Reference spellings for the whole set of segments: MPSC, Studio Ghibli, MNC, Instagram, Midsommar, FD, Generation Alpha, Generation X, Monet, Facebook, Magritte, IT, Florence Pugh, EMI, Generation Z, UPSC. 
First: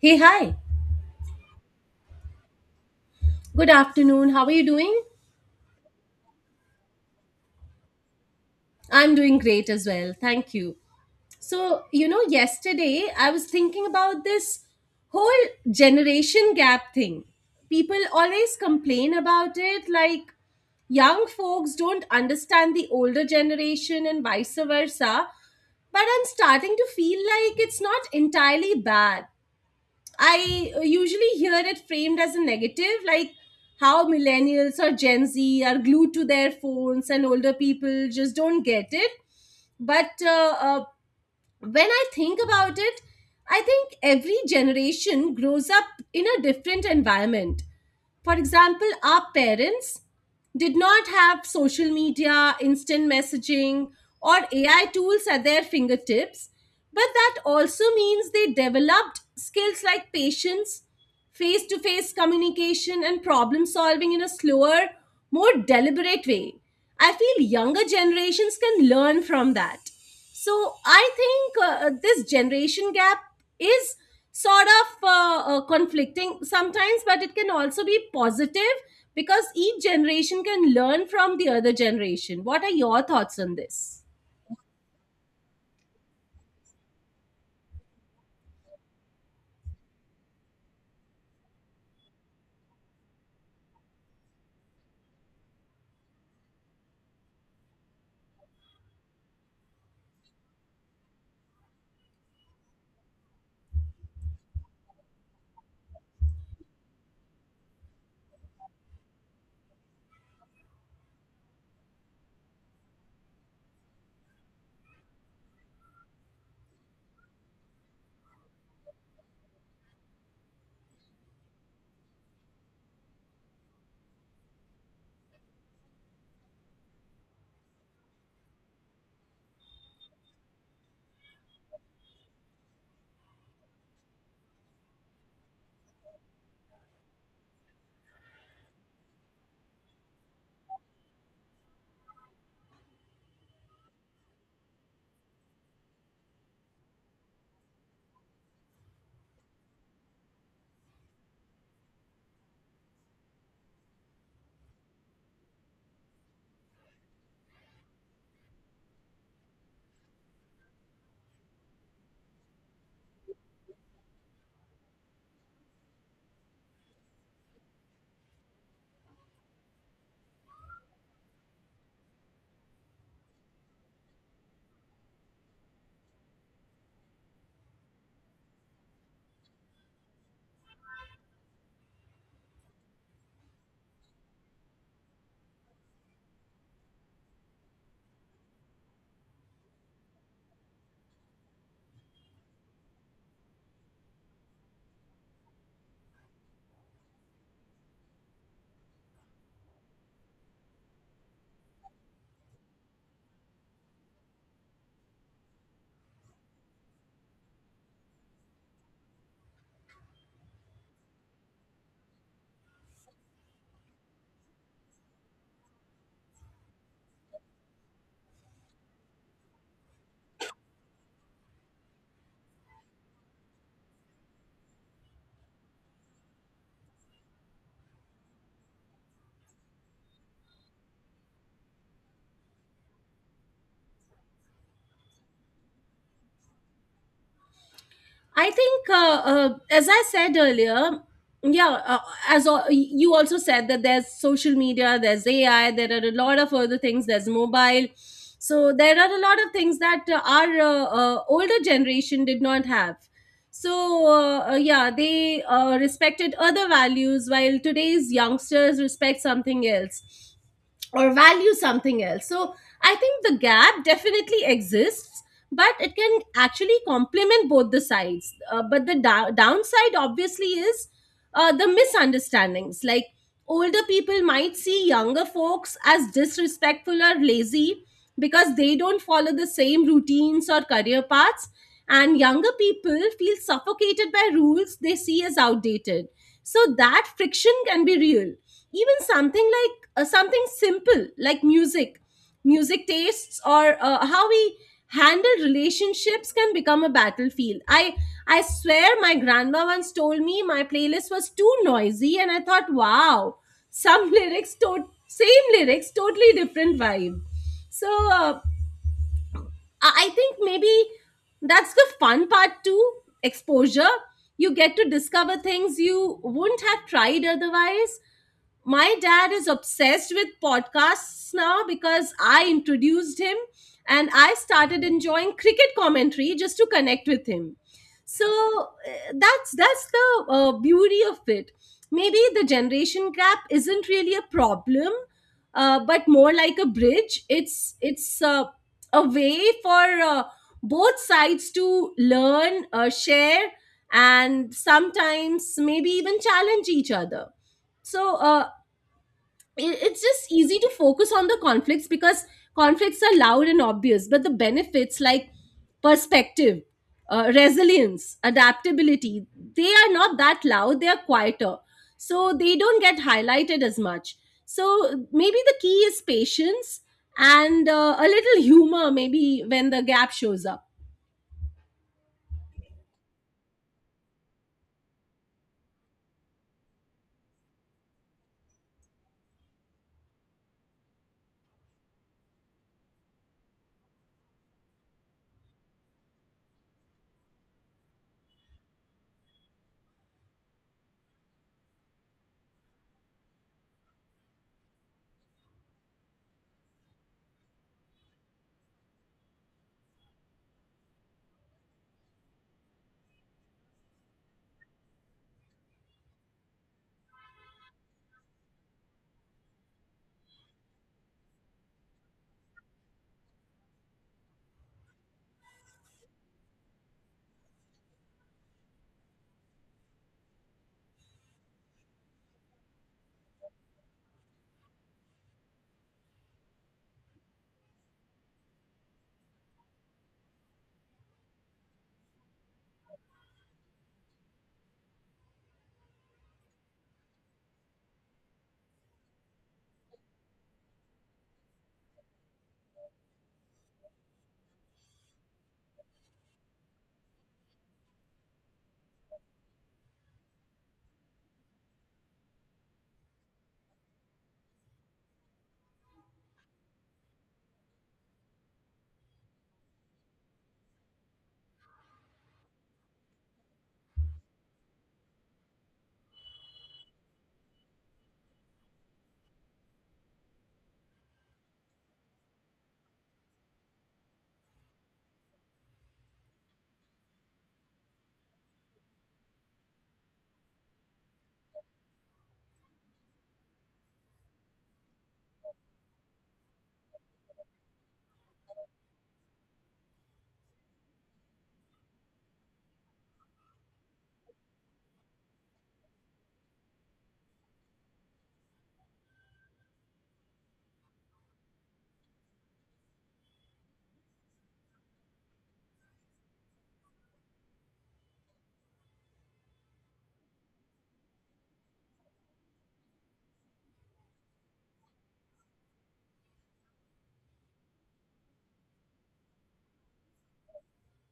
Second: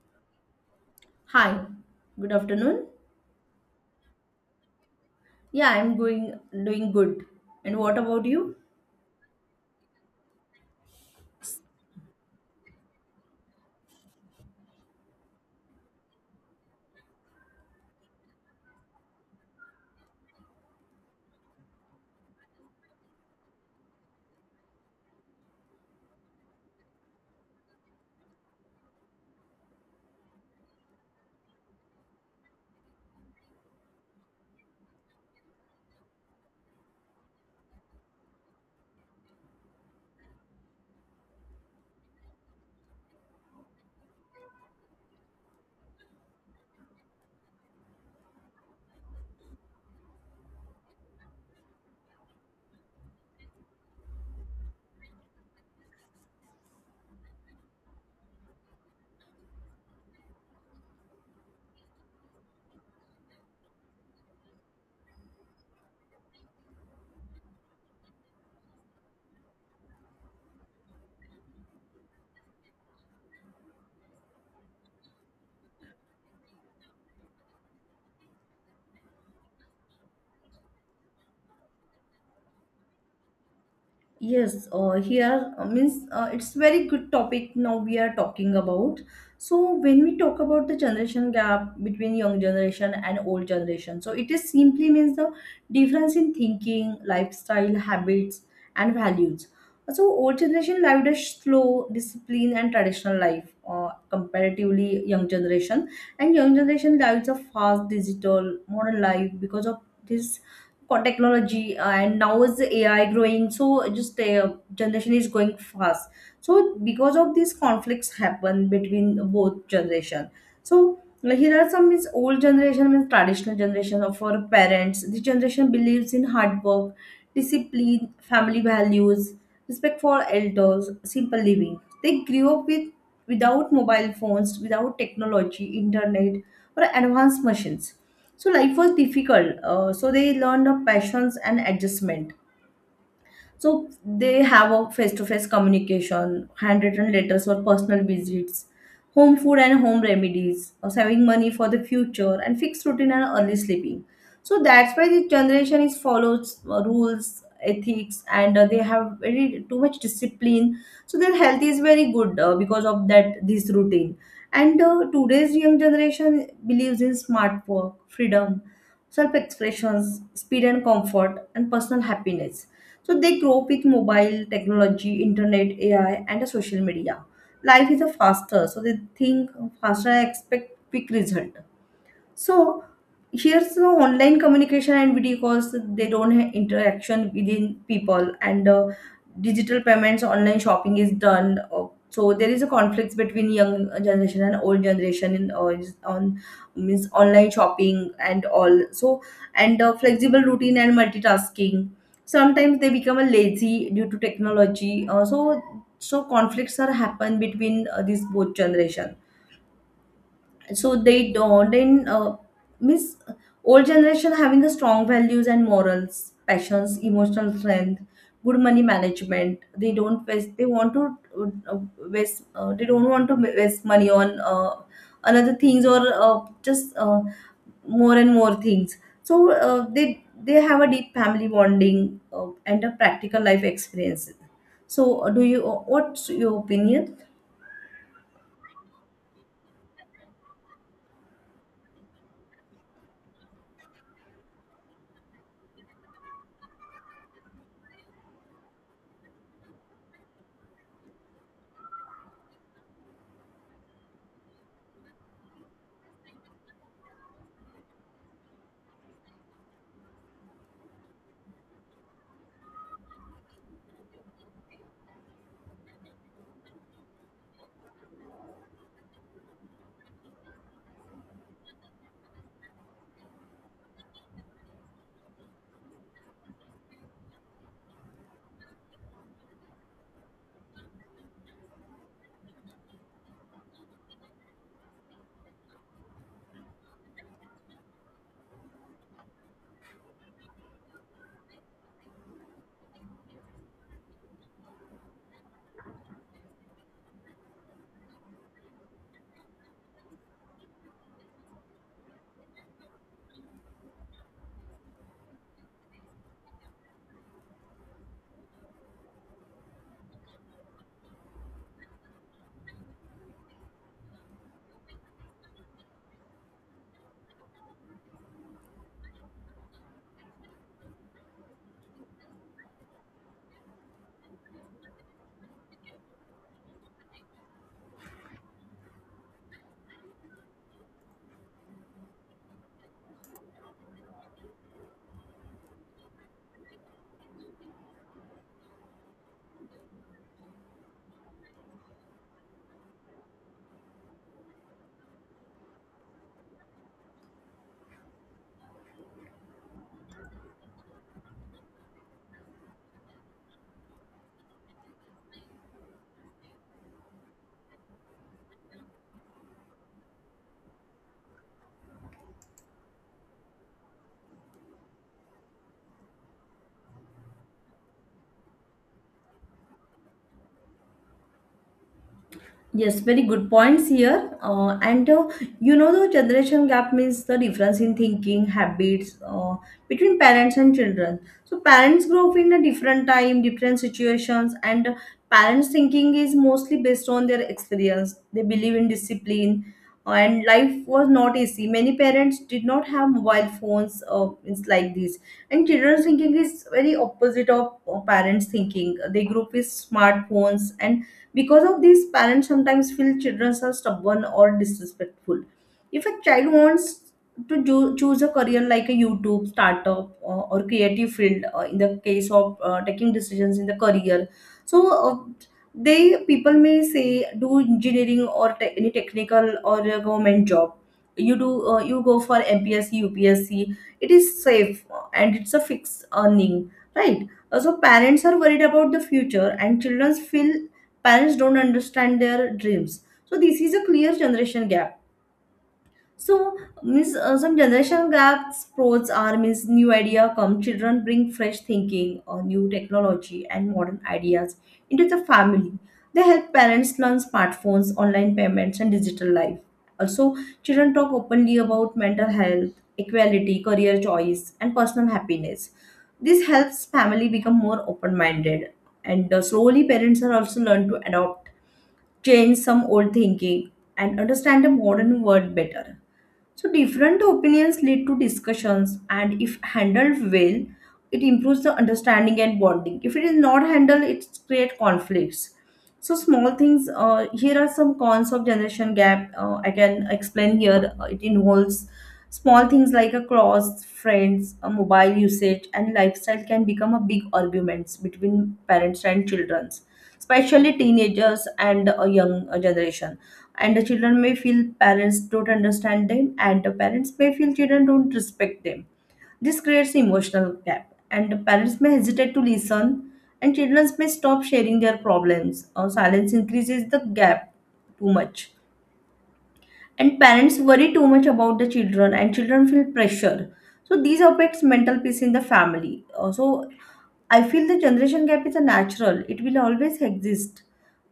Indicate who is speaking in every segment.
Speaker 1: Hey, hi.
Speaker 2: Hi, good afternoon.
Speaker 1: Good afternoon. How are you doing?
Speaker 2: Yeah, I'm going doing good. And what about you?
Speaker 1: I'm doing great as well. Thank you. So, you know, yesterday I was thinking about this whole generation gap thing. People always complain about it, like young folks don't understand the older generation and vice versa. But I'm starting to feel like it's not entirely bad. I usually hear it framed as a negative, like how millennials or Gen Z are glued to their phones and older people just don't get it. But when I think about it, I think every generation grows up in a different environment. For example, our parents did not have social media, instant messaging, or AI tools at their fingertips, but that also means they developed skills like patience, face to face communication, and problem solving in a slower, more deliberate way. I feel younger generations can learn from that. So I think this generation gap is sort of conflicting sometimes, but it can also be positive because each generation can learn from the other generation. What are your thoughts on this?
Speaker 2: Yes, here means it's very good topic now we are talking about. So when we talk about the generation gap between young generation and old generation, so it is simply means the difference in thinking, lifestyle, habits, and values. So old generation lived a slow, disciplined, and traditional life comparatively young generation, and young generation lives a fast, digital, modern life because of this for technology and now is the ai growing so just generation is going fast, so because of these conflicts happen between both generation, so like, here are some is old generation means traditional generation of our parents. This generation believes in hard work, discipline, family values, respect for elders, simple living. They grew up with, without mobile phones, without technology, internet, or advanced machines. So life was difficult. So they learned of patience and adjustment. So they have a face-to-face communication, handwritten letters for personal visits, home food and home remedies, or saving money for the future, and fixed routine and early sleeping. So that's why this generation is follows rules, ethics, and they have very too much discipline. So their health is very good because of that this routine. And today's young generation believes in smart work, freedom, self expressions, speed and comfort, and personal happiness. So they grow up with mobile technology, internet, AI, and the social media. Life is a faster, so they think faster, and expect quick result. So here's the online communication and video calls. They don't have interaction within people, and digital payments, online shopping is done. So there is a conflict between young generation and old generation in is on means online shopping and all. So and flexible routine and multitasking. Sometimes they become a lazy due to technology. So conflicts are happen between these both generation, so they don't, and miss old generation having the strong values and morals, passions, emotional strength, good money management. They don't waste, they want to uh, waste they don't want to waste money on another things, or just more and more things. So they have a deep family bonding and a practical life experience. So do you, what's your opinion?
Speaker 1: I think, as I said earlier, yeah, as you also said that there's social media, there's AI, there are a lot of other things, there's mobile. So there are a lot of things that our older generation did not have. So yeah, they respected other values while today's youngsters respect something else or value something else. So I think the gap definitely exists, but it can actually complement both the sides. But the downside, obviously, is the misunderstandings. Like older people might see younger folks as disrespectful or lazy because they don't follow the same routines or career paths. And younger people feel suffocated by rules they see as outdated. So that friction can be real, even something like something simple like music tastes or how we handle relationships can become a battlefield. I swear my grandma once told me my playlist was too noisy and I thought, wow, some same lyrics, totally different vibe. So I think maybe that's the fun part too, exposure. You get to discover things you wouldn't have tried otherwise. My dad is obsessed with podcasts now because I introduced him, and I started enjoying cricket commentary just to connect with him. So that's the beauty of it. Maybe the generation gap isn't really a problem, but more like a bridge. It's a way for uh, both sides to learn, share, and sometimes maybe even challenge each other. So, it's just easy to focus on the conflicts because conflicts are loud and obvious, but the benefits like perspective, resilience, adaptability, they are not that loud, they are quieter, so they don't get highlighted as much. So maybe the key is patience and a little humor maybe, when the gap shows up.
Speaker 2: Yes, very good points here. And you know, the generation gap means the difference in thinking habits between parents and children. So parents grow up in a different time, different situations, and parents' thinking is mostly based on their experience. They believe in discipline, and life was not easy. Many parents did not have mobile phones, it's like this. And children's thinking is very opposite of parents' thinking. They grew up with smartphones, and because of this, parents sometimes feel children are stubborn or disrespectful. If a child wants choose a career like a YouTube, startup, or creative field, in the case of taking decisions in the career, so they, people may say do engineering or any technical or a government job. You do, you go for MPSC, UPSC. It is safe, and it's a fixed earning, right? So parents are worried about the future, and children feel parents don't understand their dreams, so this is a clear generation gap. So means, some generation gaps pros are, means, new idea come, children bring fresh thinking or new technology and modern ideas into the family. They help parents learn smartphones, online payments, and digital life. Also, children talk openly about mental health, equality, career choice, and personal happiness. This helps family become more open minded, and slowly parents are also learn to adopt, change some old thinking, and understand the modern world better. So different opinions lead to discussions, and if handled well, it improves the understanding and bonding. If it is not handled, it creates conflicts. So small things. Here are some cons of generation gap. I can explain here. It involves small things like a cross friends, a mobile usage, and lifestyle can become a big arguments between parents and childrens, especially teenagers and a young generation. And the children may feel parents don't understand them, and the parents may feel children don't respect them. This creates emotional gap, and the parents may hesitate to listen, and children may stop sharing their problems. Or silence increases the gap too much, and parents worry too much about the children, and children feel pressure. So these affects mental peace in the family. So I feel the generation gap is a natural; it will always exist,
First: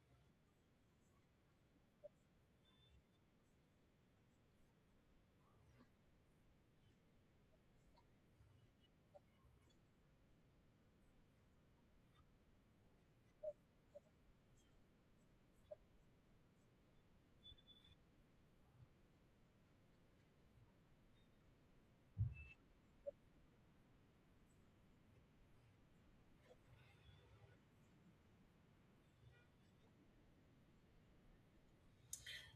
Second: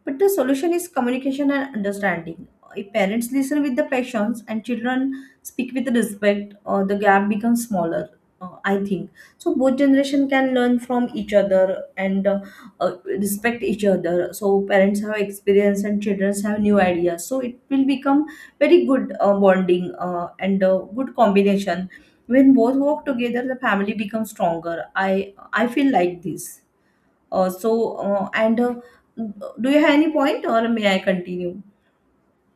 Speaker 2: but the solution is communication and understanding. If parents listen with the patience and children speak with respect, the gap becomes smaller. I think so. Both generation can learn from each other and respect each other. So parents have experience and children have new ideas. So it will become very good bonding and good combination. When both work together, the family becomes stronger. I I feel like this. So, and do you have any point, or may I continue?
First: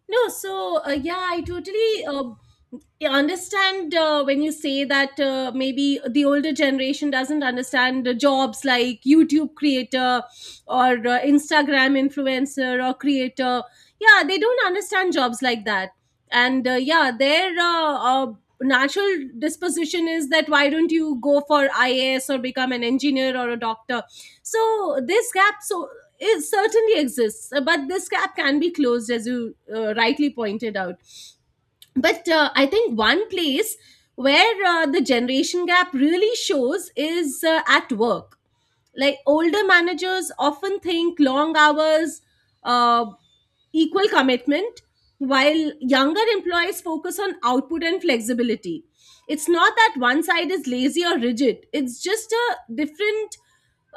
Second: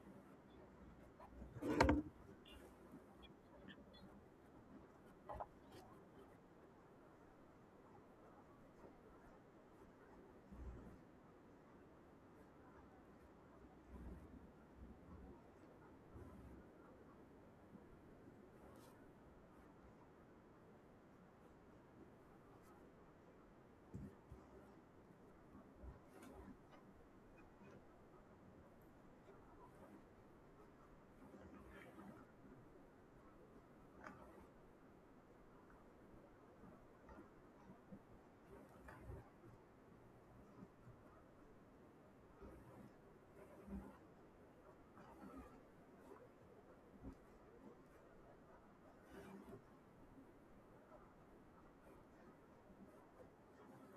Speaker 1: No, so yeah, I totally understand when you say that maybe the older generation doesn't understand jobs like YouTube creator or Instagram influencer or creator. Yeah, they don't understand jobs like that. And yeah, their uh, natural disposition is that why don't you go for IAS or become an engineer or a doctor? So this gap, so it certainly exists, but this gap can be closed, as you rightly pointed out. But I think one place where the generation gap really shows is at work, like older managers often think long hours uh, equal commitment, while younger employees focus on output and flexibility. It's not that one side is lazy or rigid, it's just a different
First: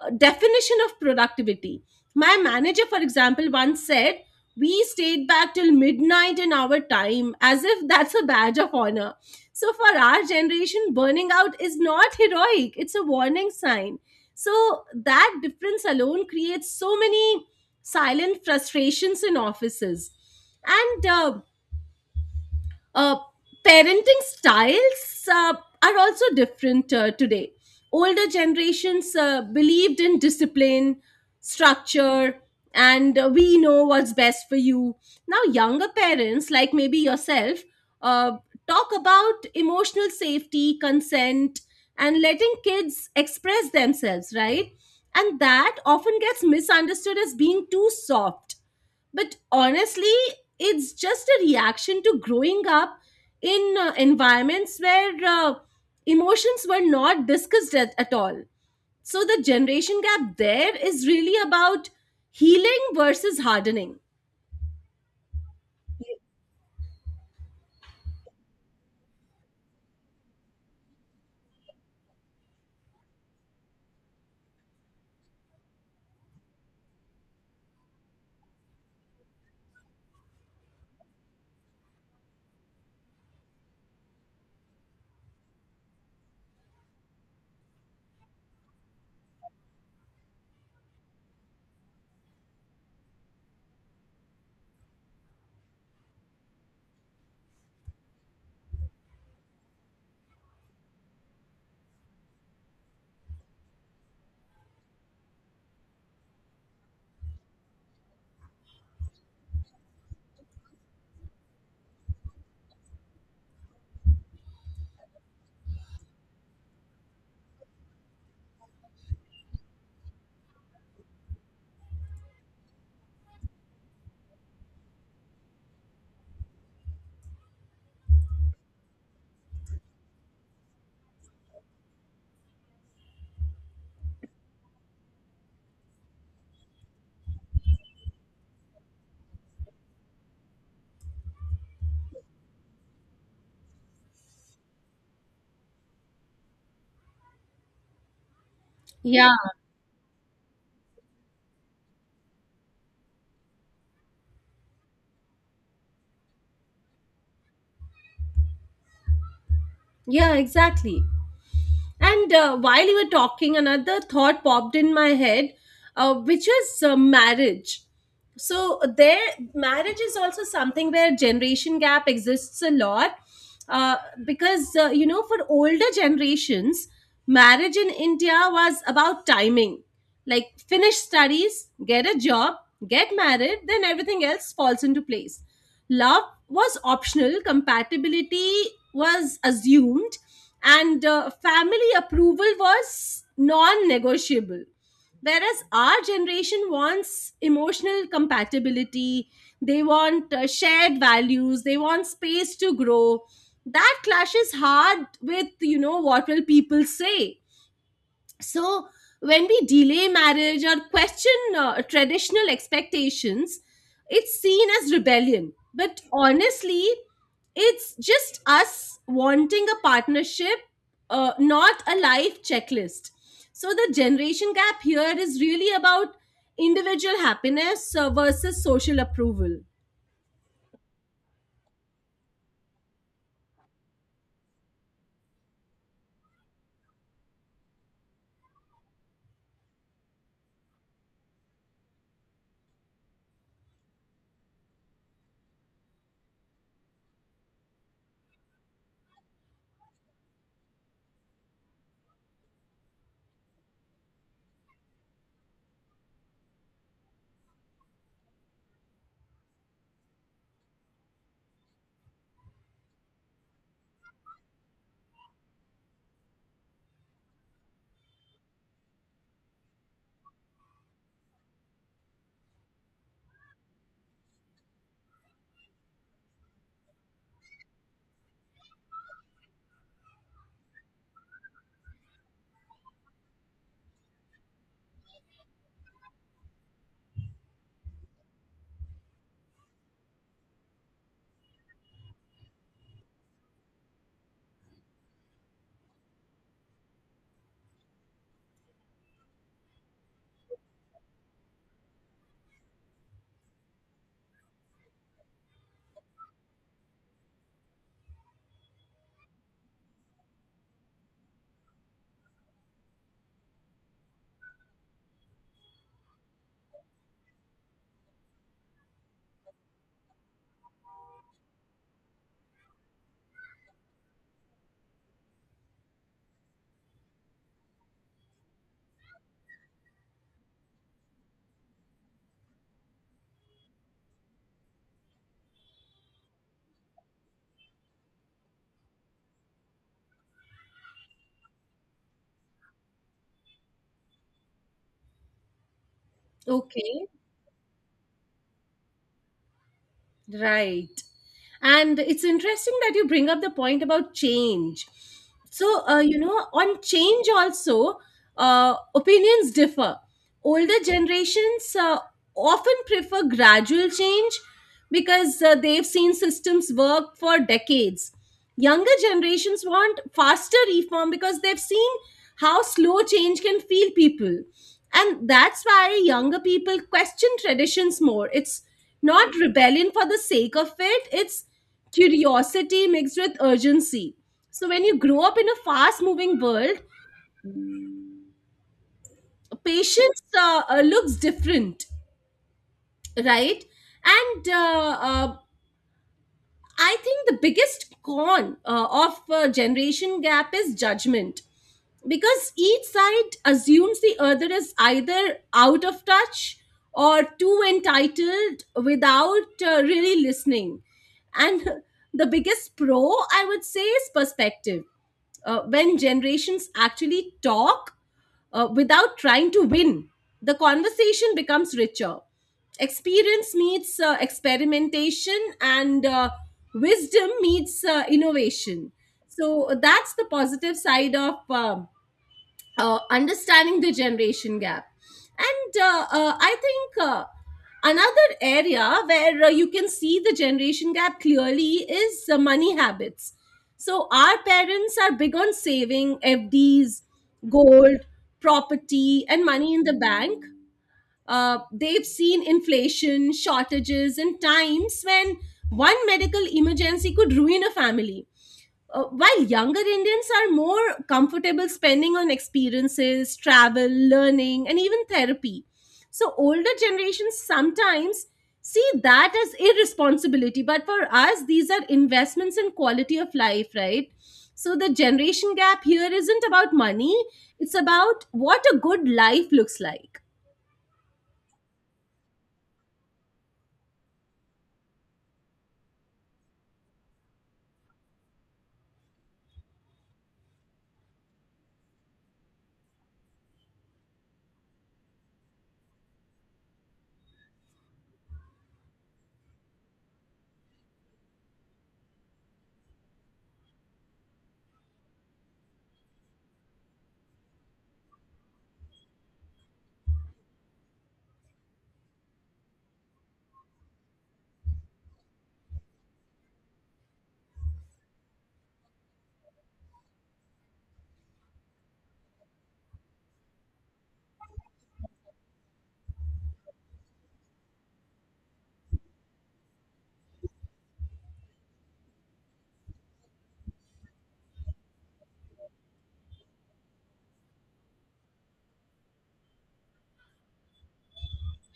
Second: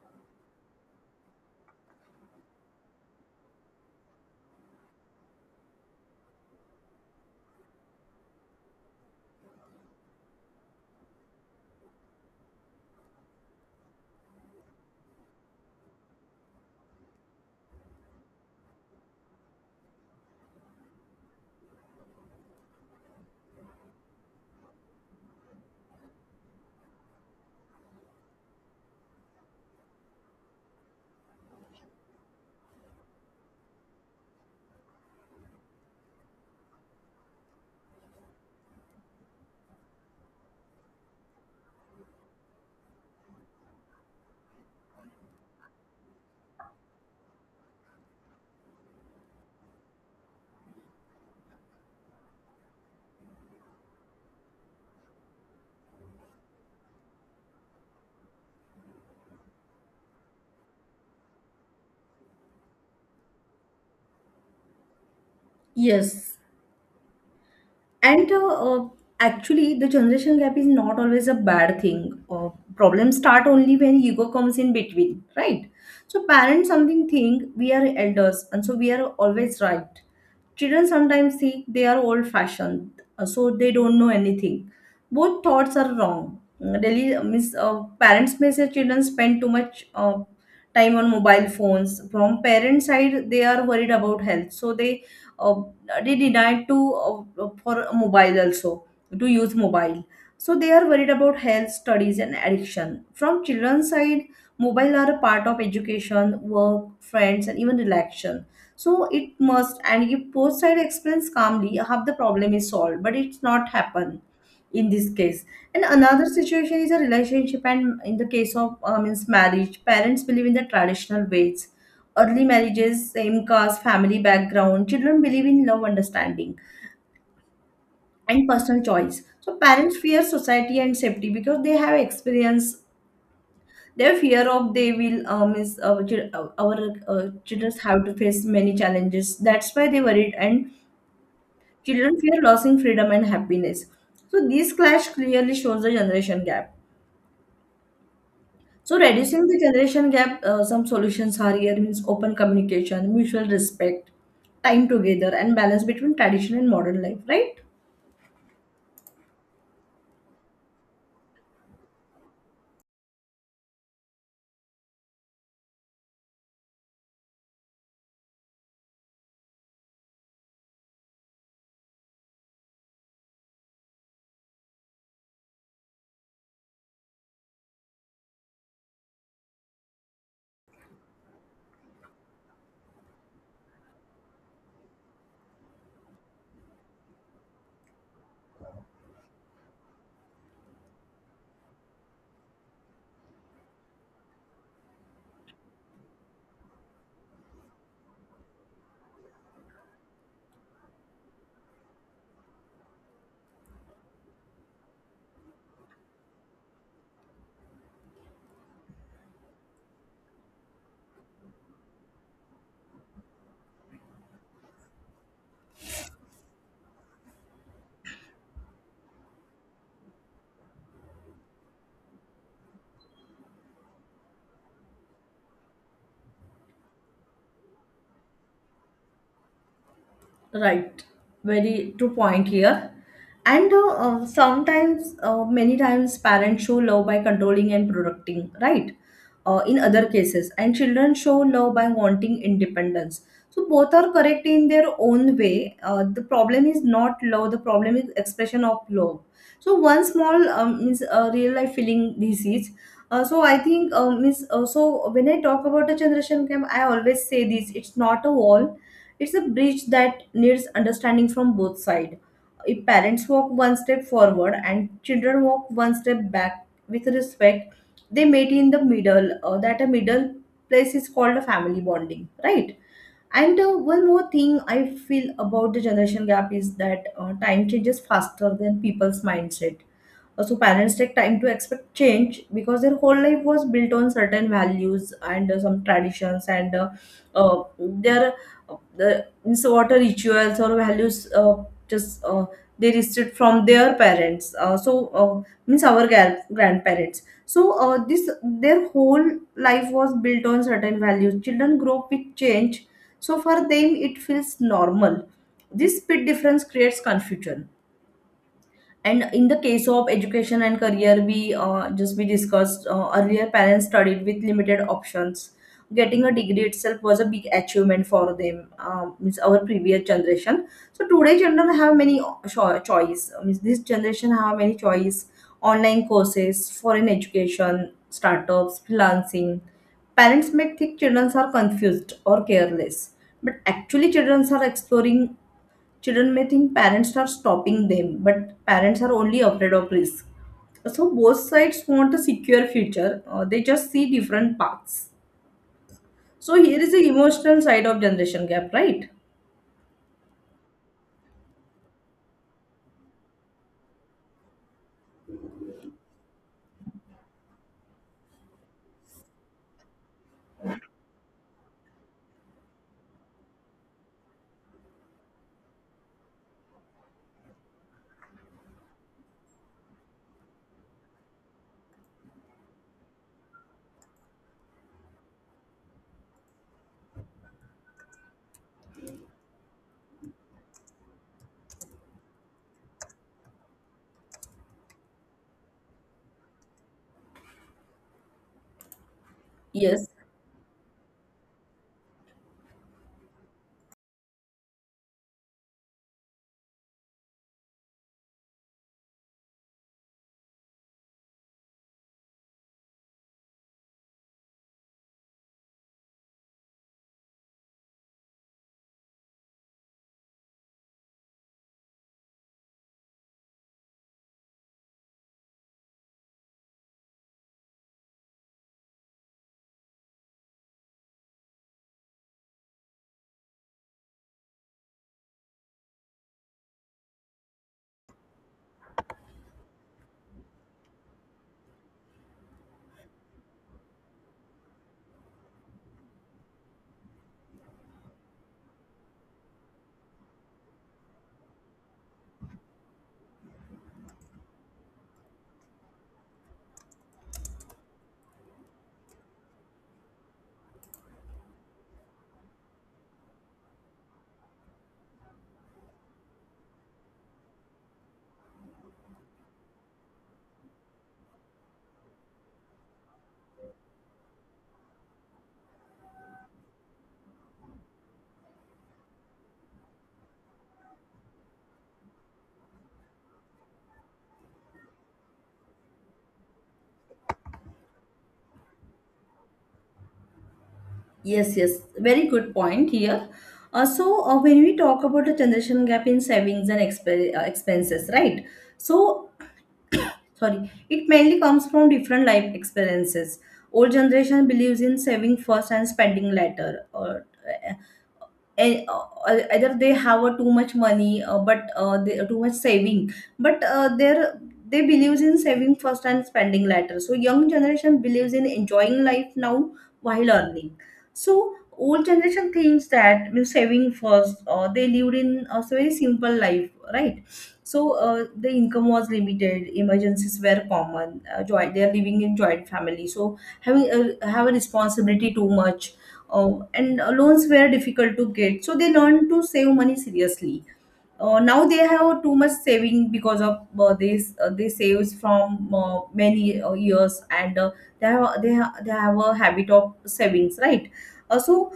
Speaker 1: definition of productivity. My manager, for example, once said we stayed back till midnight in our time, as if that's a badge of honor. So for our generation, burning out is not heroic, it's a warning sign. So that difference alone creates so many silent frustrations in offices. And uh, parenting styles are also different today. Older generations believed in discipline, structure, and we know what's best for you. Now, younger parents, like maybe yourself, uh, talk about emotional safety, consent, and letting kids express themselves, right? And that often gets misunderstood as being too soft. But honestly, it's just a reaction to growing up in environments where emotions were not discussed at all. So the generation gap there is really about healing versus hardening.
Speaker 2: Yes. And uh, actually, the generation gap is not always a bad thing. Problems start only when ego comes in between, right? So parents something think we are elders, and so we are always right. Children sometimes think they are old fashioned, so they don't know anything. Both thoughts are wrong. Parents may say children spend too much time on mobile phones. From parents' side, they are worried about health, so uh, they deny to uh, for mobile, also to use mobile. So they are worried about health, studies, and addiction. From children's side, mobile are a part of education, work, friends, and even relaxation, so it must, and if both sides explains calmly, half the problem is solved. But it's not happen in this case. And another situation is a relationship, and in the case of means marriage, parents believe in the traditional ways, early marriages, same caste, family background. Children believe in love, understanding, and personal choice. So parents fear society and safety because they have experience. Their fear of they will our children have to face many challenges. That's why they worried, and children fear losing freedom and happiness. So this clash clearly shows the generation gap. So
Speaker 1: Yeah.
Speaker 2: reducing the generation gap, some solutions are here means open communication, mutual respect, time together, and balance between tradition and modern life, right?
Speaker 1: Yeah, exactly. And while you were talking, another thought popped in my head, which was marriage. So there, marriage is also something where generation gap exists a lot, uh, because you know, for older generations, marriage in India was about timing, like finish studies, get a job, get married, then everything else falls into place. Love was optional, compatibility was assumed, and family approval was non-negotiable. Whereas our generation wants emotional compatibility, they want shared values, they want space to grow. That clashes hard with, you know, what will people say. So when we delay marriage or question traditional expectations, it's seen as rebellion, but honestly, it's just us wanting a partnership, not a life checklist. So the generation gap here is really about individual happiness versus social approval.
Speaker 2: Right, very true point here. And sometimes, many times, parents show love by controlling and protecting, right? In other cases, and children show love by wanting independence. So both are correct in their own way. The problem is not love; the problem is expression of love. So one small means real life feeling disease. So I think means so when I talk about a generation gap, I always say this: it's not a wall, it's a bridge that needs understanding from both sides. If parents walk one step forward and children walk one step back with respect, they meet in the middle. That a middle place is called a family bonding, right? And one more thing I feel about the generation gap is that time changes faster than people's mindset. So parents take time to expect change, because their whole life was built on certain values and some traditions, and uh, their the water rituals or values, just they received from their parents, uh, means our grandparents. So this, their whole life was built on certain values. Children grow up with change, so for them it feels normal. This speed difference creates confusion. And in the case of education and career, we, just we discussed earlier, parents studied with limited options. Getting a degree itself was a big achievement for them. Means our previous generation. So today, children have many choice. Means this generation have many choice. Online courses, foreign education, startups, freelancing. Parents may think children are confused or careless, but actually, children are exploring. Children may think parents are stopping them, but parents are only afraid of risk. So both sides want a secure future. They just see different paths. So here is
Speaker 1: Okay,
Speaker 2: the emotional side of generation gap, right?
Speaker 1: right. And it's interesting that you bring up the point about change. So, you know, on change also, opinions differ. Older generations often prefer gradual change because they've seen systems work for decades. Younger generations want faster reform because they've seen how slow change can feel people, and that's why younger people question traditions more. It's not rebellion for the sake of it, it's curiosity mixed with urgency. So when you grow up in a fast moving world,
Speaker 2: Yes,
Speaker 1: patience looks different. Right. And I think the biggest con of generation gap is judgment, because each side assumes the other is either out of touch or too entitled, without really listening. And the biggest pro, I would say, is perspective. When generations actually talk, without trying to win, the conversation becomes richer. Experience meets experimentation, and wisdom meets innovation. So that's the positive side of understanding the generation gap. And I think another area where you can see the generation gap clearly is money habits. So our parents are big on saving FDs, gold, property, and money in the bank. They've seen inflation, shortages, and times when one medical emergency could ruin a family, while younger Indians are more comfortable spending on experiences, travel, learning, and even therapy. So, older generations sometimes see that as irresponsibility, but for us, these are investments in quality of life, right? So, the generation gap here isn't about money, it's about what a good life looks like.
Speaker 2: yes, yes. Very good point here. When we talk about the generation gap in savings and expenses, right? So sorry, it mainly comes from different life experiences. Old generation believes in saving first and spending later. Or e- uh, either they have a too much money but they, too much saving but they believes in saving first and spending later. So young generation believes in enjoying life now while earning. So old generation thinks that means saving first. They lived in a very simple life, right? So the income was limited, emergencies were common. Joy, they are living in joint family, so have a responsibility too much. Oh, and loans were difficult to get, so they learned to save money seriously. Now they have too much saving because of this. They saves from many years, and they have a habit of savings, right? So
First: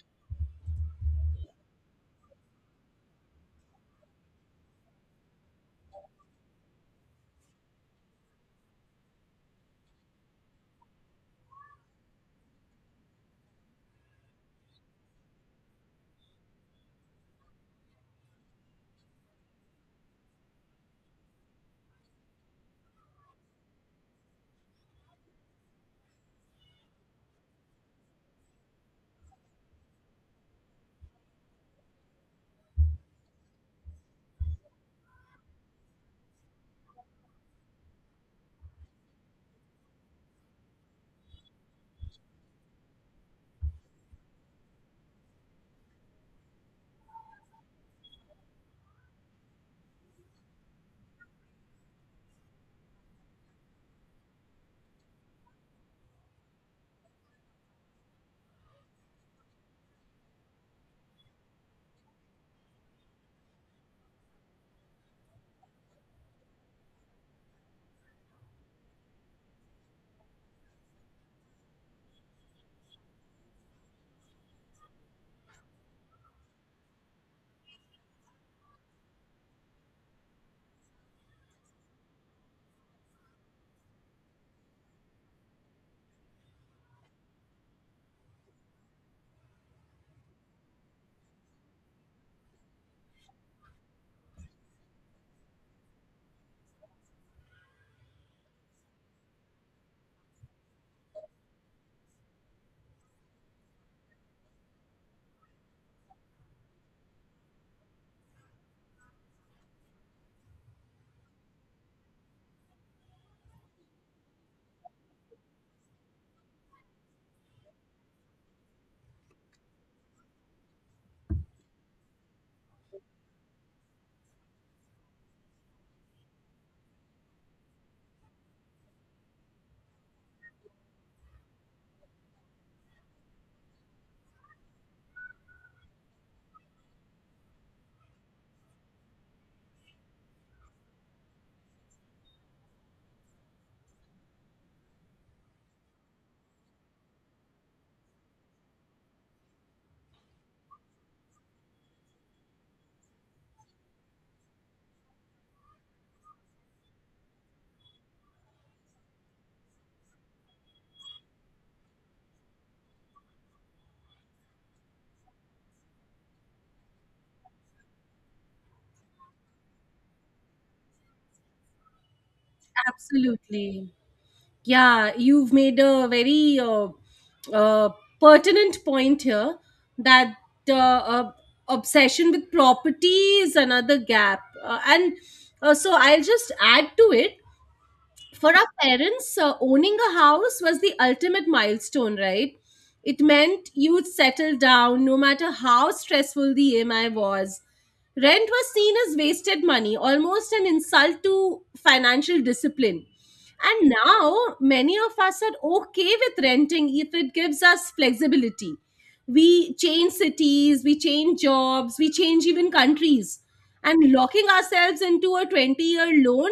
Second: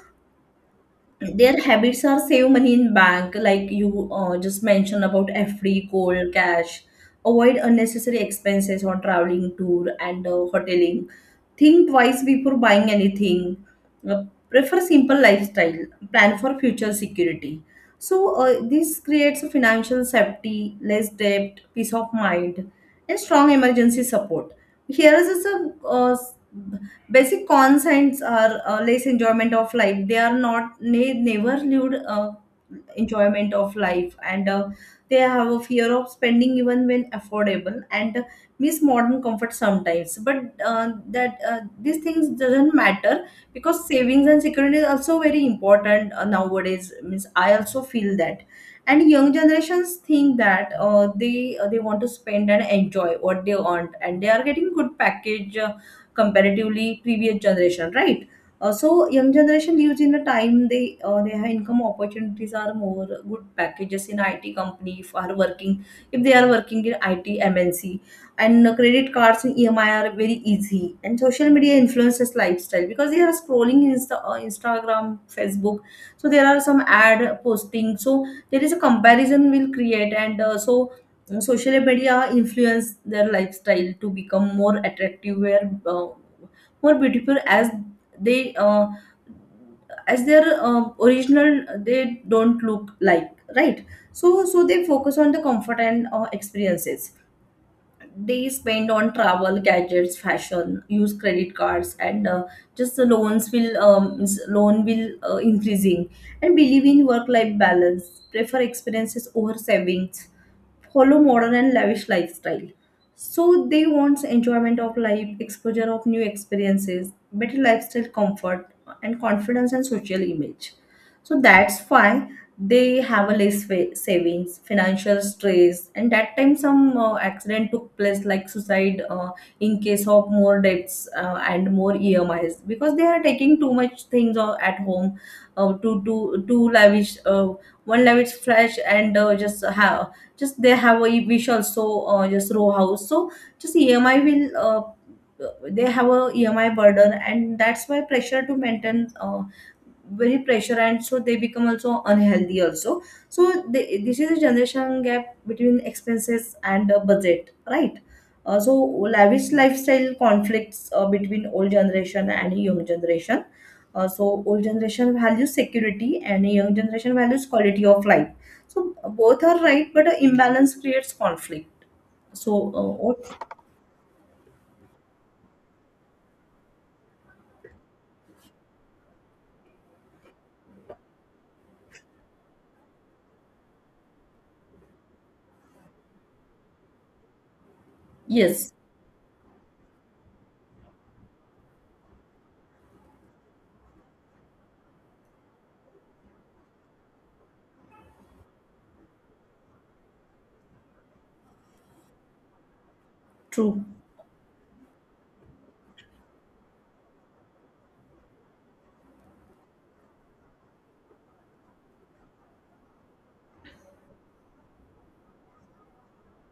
Speaker 2: their habits are save money in bank, like you just mentioned about FD, cold cash, avoid unnecessary expenses on traveling, tour, and hoteling. Think twice before buying anything. Uh, Prefer simple lifestyle. Plan for future security. So this creates a financial safety, less debt, peace of mind, and strong emergency support. Here is a basic concepts are less enjoyment of life. They are not They never lived enjoyment of life and. They have a fear of spending even when affordable, and miss modern comfort sometimes, but that these things doesn't matter, because savings and security is also very important nowadays, means I also feel that. And young generations think that they want to spend and enjoy what they want, and they are getting good package comparatively previous generation, right? So young generation lives in a time, they have income opportunities are more good packages in IT company, if they are working in IT MNC. And credit cards and EMI are very easy. And social media influences lifestyle because they are scrolling Instagram, Facebook. So there are some ad posting. So there is a comparison will create, and social media influence their lifestyle to become more attractive, where more beautiful as they as their original they don't look like, right. So they focus on the comfort and experiences. They spend on travel, gadgets, fashion, use credit cards, and just the loans will loan will increasing. And believe in work life balance, prefer experiences over savings, follow modern and lavish lifestyle. So they want enjoyment of life, exposure of new experiences, better lifestyle comfort, and confidence and social image. So that's why they have a less savings, financial stress, and that time some accident took place like suicide, in case of more debts, and more emis because they are taking too much things at home. Too lavish, one lavish flash, and just they have a wish also. Just row house, so just emi will they have a emi burden, and that's why pressure to maintain very pressure, and so they become also unhealthy also. This is a generation gap between expenses and budget, right. So lavish lifestyle conflicts between old generation and young generation. So old generation values security, and young generation values quality of life. So both are right, but an imbalance creates conflict. so uh, what-
Speaker 1: Absolutely. Yeah, you've made a very uh, pertinent point here, that uh, uh, obsession with property is another gap. And so I'll just add to it. For our
Speaker 2: yes,
Speaker 1: parents, owning a house was the ultimate milestone, right? It meant you'd settle down no matter how stressful the EMI was. Rent was seen as wasted money, almost an insult to financial discipline.
Speaker 2: true,
Speaker 1: And now, many of us are okay with renting if it gives us flexibility. We change cities, we change jobs, we change even countries. And locking ourselves into a 20-year loan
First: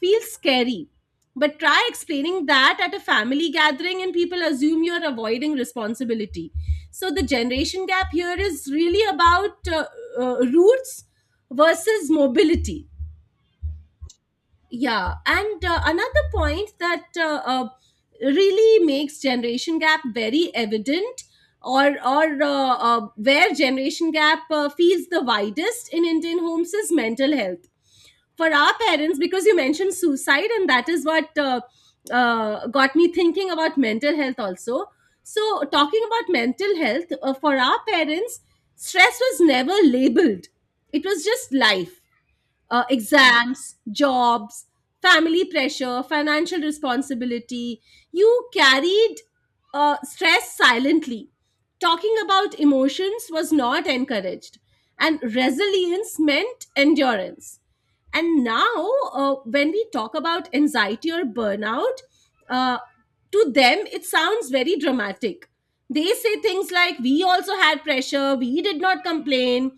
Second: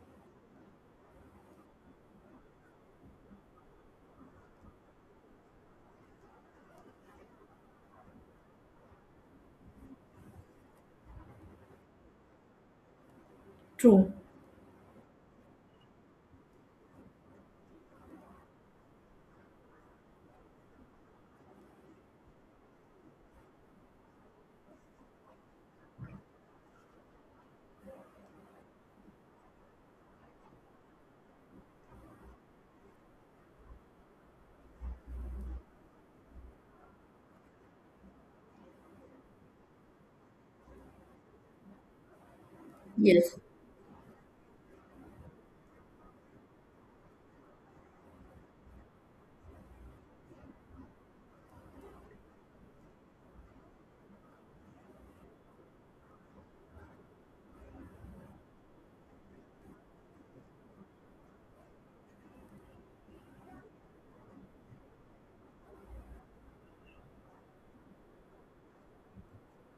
Speaker 1: feels scary. But try explaining that at a family gathering and people assume you're avoiding responsibility. So the generation gap here is really about roots versus mobility.
Speaker 2: true,
Speaker 1: Yeah, and another point that really makes generation gap very evident, or where generation gap feels the widest in Indian homes is mental health. For our parents, because you mentioned suicide, and that is what got me thinking about mental health also. So talking about mental health, for our parents, stress was never labeled, it was just life. Uh,
Speaker 2: yes.
Speaker 1: exams, jobs, family pressure, financial responsibility. You carried stress silently. Talking about emotions was not encouraged, and resilience meant endurance. And now, when we talk about anxiety or burnout, uh, to them it sounds very dramatic. They say things like, we also had pressure, we did not complain,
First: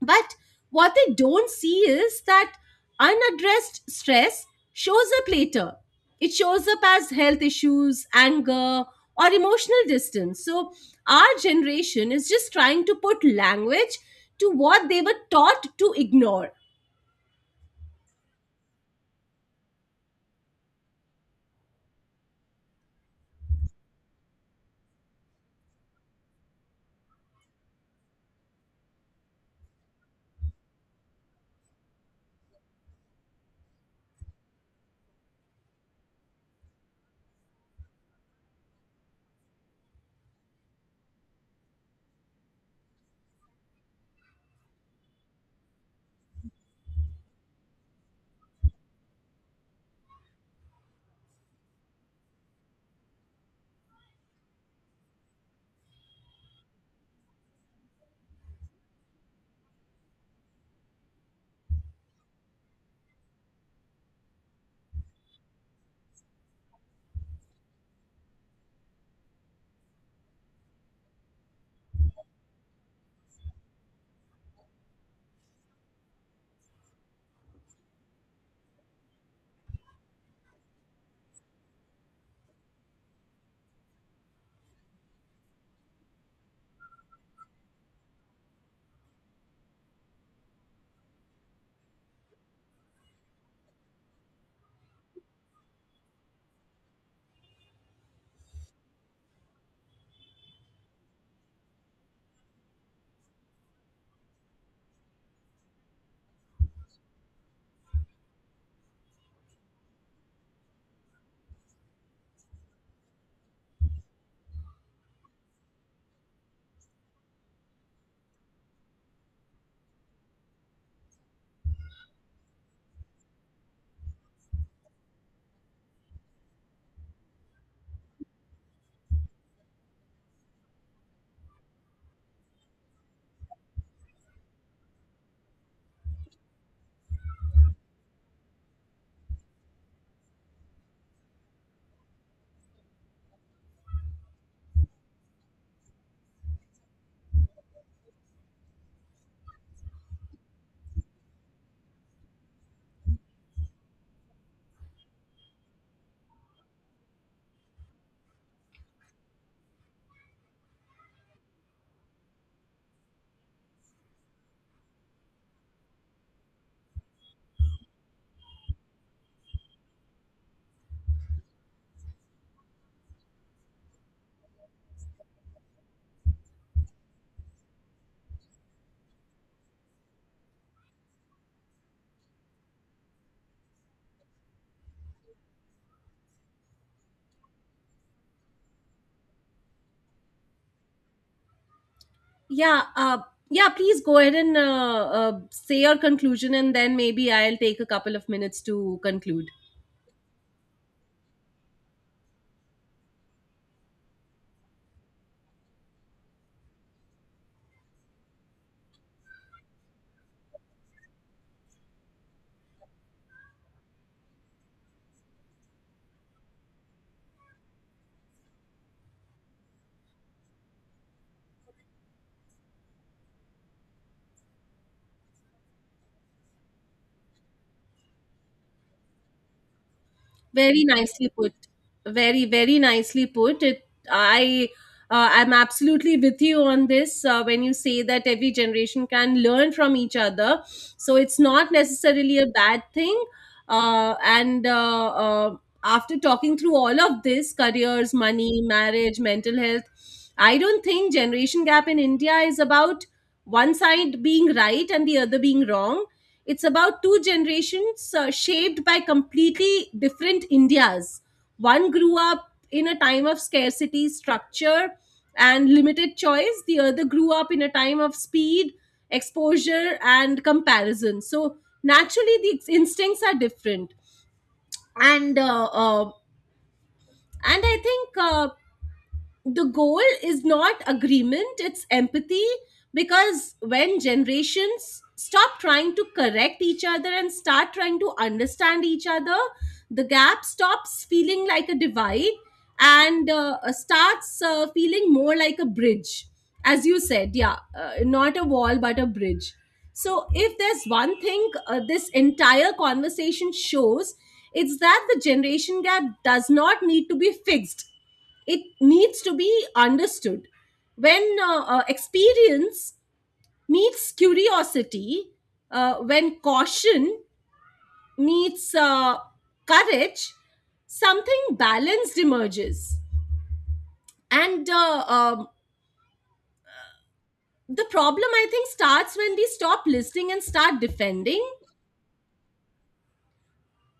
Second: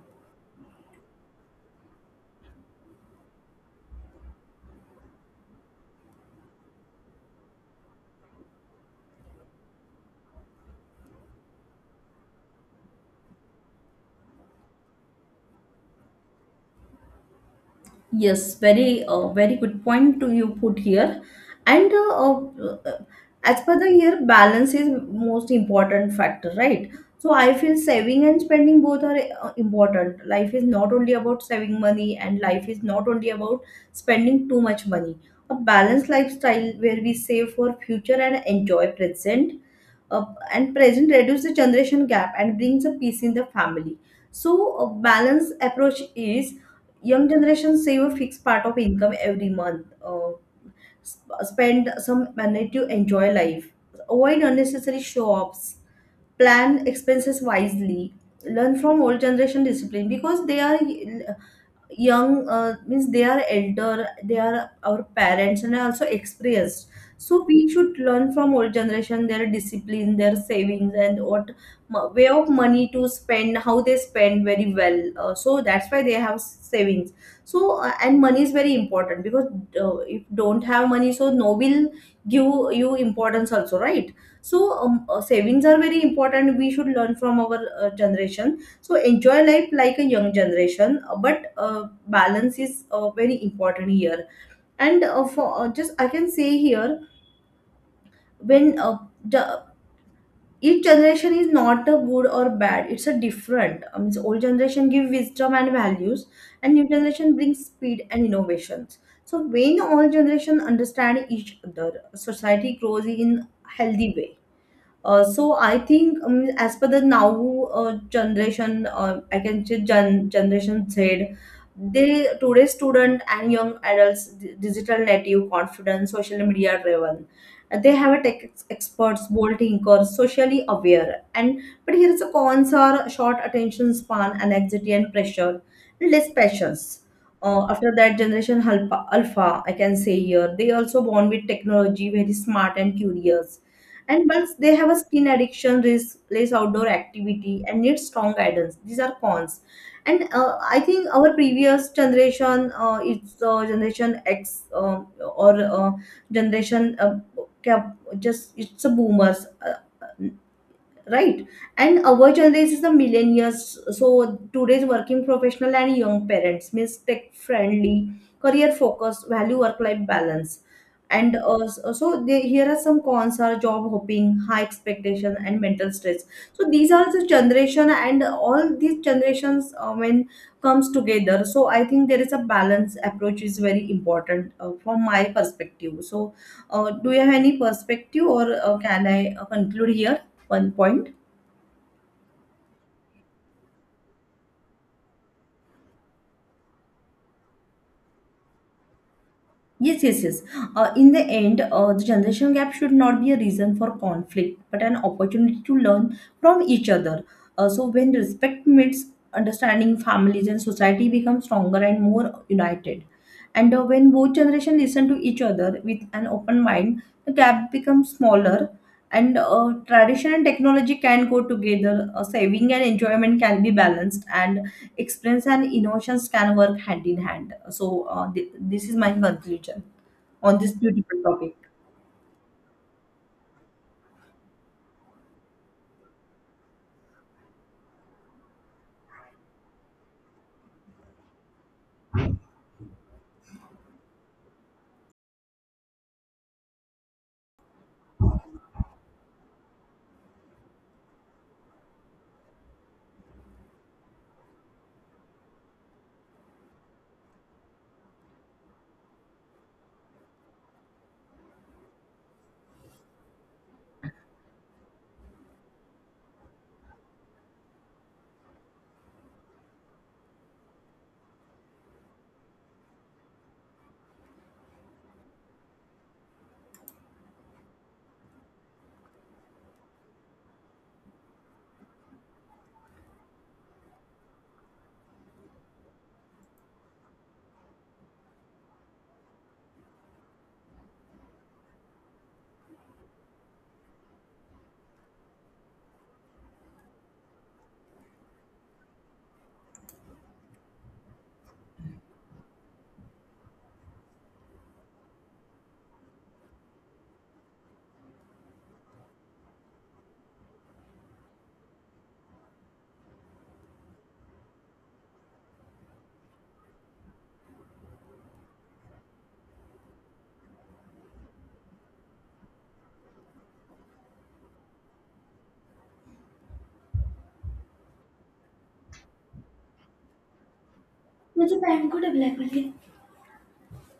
Speaker 1: but what they don't see is that unaddressed stress shows up later. It shows up as health issues, anger, or emotional distance. So, our generation is just trying to put language to what they were taught to ignore.
Speaker 2: Yes, very good point to you put here. And uh, as per the year, balance is most important factor, right? So I feel saving and spending both are important. Life is not only about saving money, and life is not only about spending too much money. A balanced lifestyle where we save for future and enjoy present, uh, and present reduce the generation gap and brings a peace in the family. So a balanced approach is: young generation save a fixed part of income every month, spend some money to enjoy life, avoid unnecessary shops, plan expenses wisely, learn from old generation discipline, because they are young, means they are elder, they are our parents and are also experienced. So we should learn from old generation, their discipline, their savings, and what way of money to spend, how they spend very well. So that's why they have savings. And money is very important, because if don't have money, so no will give you importance also, right? So savings are very important, we should learn from our generation. So enjoy life like a young generation, but balance is very important here. And for just I can say here, when the each generation is not a good or bad. It's a different. I mean, old generation give wisdom and values, and new generation brings speed and innovations. So when all generation understand each other, society grows in healthy way. So I think as per the now generation, I can say generation Z, they today's student and young adults, digital native, confident, social media driven. They have a tech experts, bold thinkers, socially aware. And but here's the cons are short attention span, anxiety and pressure, and less patience. After that generation alpha, I can say here, they also born with technology, very smart and curious, and once they have a screen addiction, risk, less outdoor activity, and need strong guidance. These are cons. And I think our previous generation, it's generation X, or generation, just it's a boomers. Right. And our generation is the millennials, so today's working professional and young parents means tech friendly, career focused, value work life balance. And here are some cons are job hopping, high expectation, and mental stress. So these are the generation, and all these generations when comes together, so I think there is a balance approach is very important from my perspective. So do you have any perspective, or can I conclude here one point?
Speaker 1: Yeah, yeah, please go ahead and say your conclusion, and then maybe I'll take a couple of minutes to conclude.
Speaker 2: Yes, yes, yes. In the end, the generation gap should not be a reason for conflict, but an opportunity to learn from each other. So when respect meets understanding, families and society become stronger and more united. And when both generations listen to each other with an open mind, the gap becomes smaller. And tradition and technology can go together, saving and enjoyment can be balanced, and experience and innovations can work hand in hand. This is my conclusion on this
Speaker 1: Very
Speaker 2: beautiful
Speaker 1: nicely put.
Speaker 2: topic.
Speaker 1: Very, very nicely put. I'm absolutely with you on this, when you say that every generation can learn from each other. So it's not necessarily a bad thing. And After talking through all of this, careers, money, marriage, mental health, I don't think generation gap in India is about one side being right and the other being wrong. It's about two generations shaped by completely different Indias. One grew up in a time of scarcity, structure, and limited choice, the other grew up in a time of speed, exposure, and comparison. So, naturally, the instincts are different. And and I think the goal is not agreement, it's empathy, because when generations stop trying to correct each other and start trying to understand each other, the gap stops feeling like a divide and starts feeling more like a bridge, as you said. Yeah, not a wall but a bridge. So if there's one thing this entire conversation shows, it's that the generation gap does not need to be fixed, it needs to be understood. When experience meets curiosity, when caution meets courage, something balanced emerges. And the problem, I think, starts when we stop listening and start defending.
Speaker 2: मुझे pant को double है बोलिए।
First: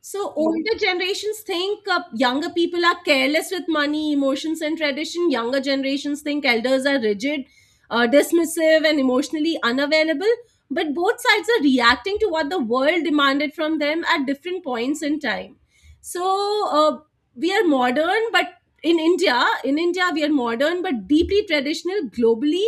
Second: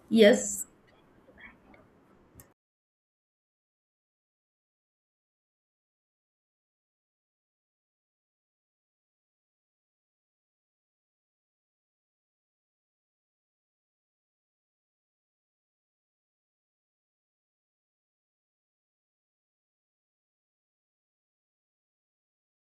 Speaker 1: So
Speaker 2: Yes.
Speaker 1: older generations think younger people are careless with money, emotions, and tradition. Younger generations think elders are rigid, dismissive, and emotionally unavailable. But both sides are reacting to what the world demanded from them at different points in time. So we are modern, but in India, we are modern but deeply traditional, globally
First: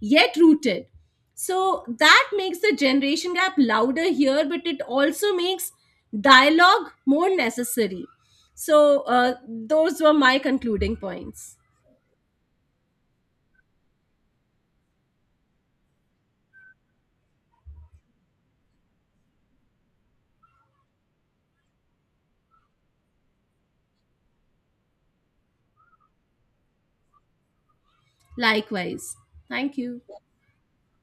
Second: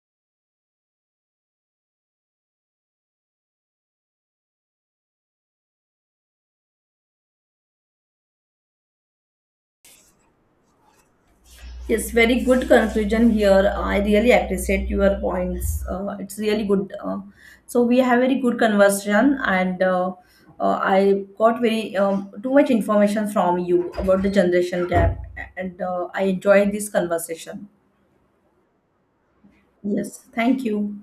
Speaker 1: yet rooted. So that makes the generation gap louder here, but it also makes dialogue more necessary. So those were my concluding points.
Speaker 2: Yes, very good conclusion here. I really appreciate your points. It's really good. So we have very good conversation, and I got very too much information from you about the generation gap, and I enjoyed this conversation.
Speaker 1: Likewise. Thank you.
Speaker 2: Yes, thank you.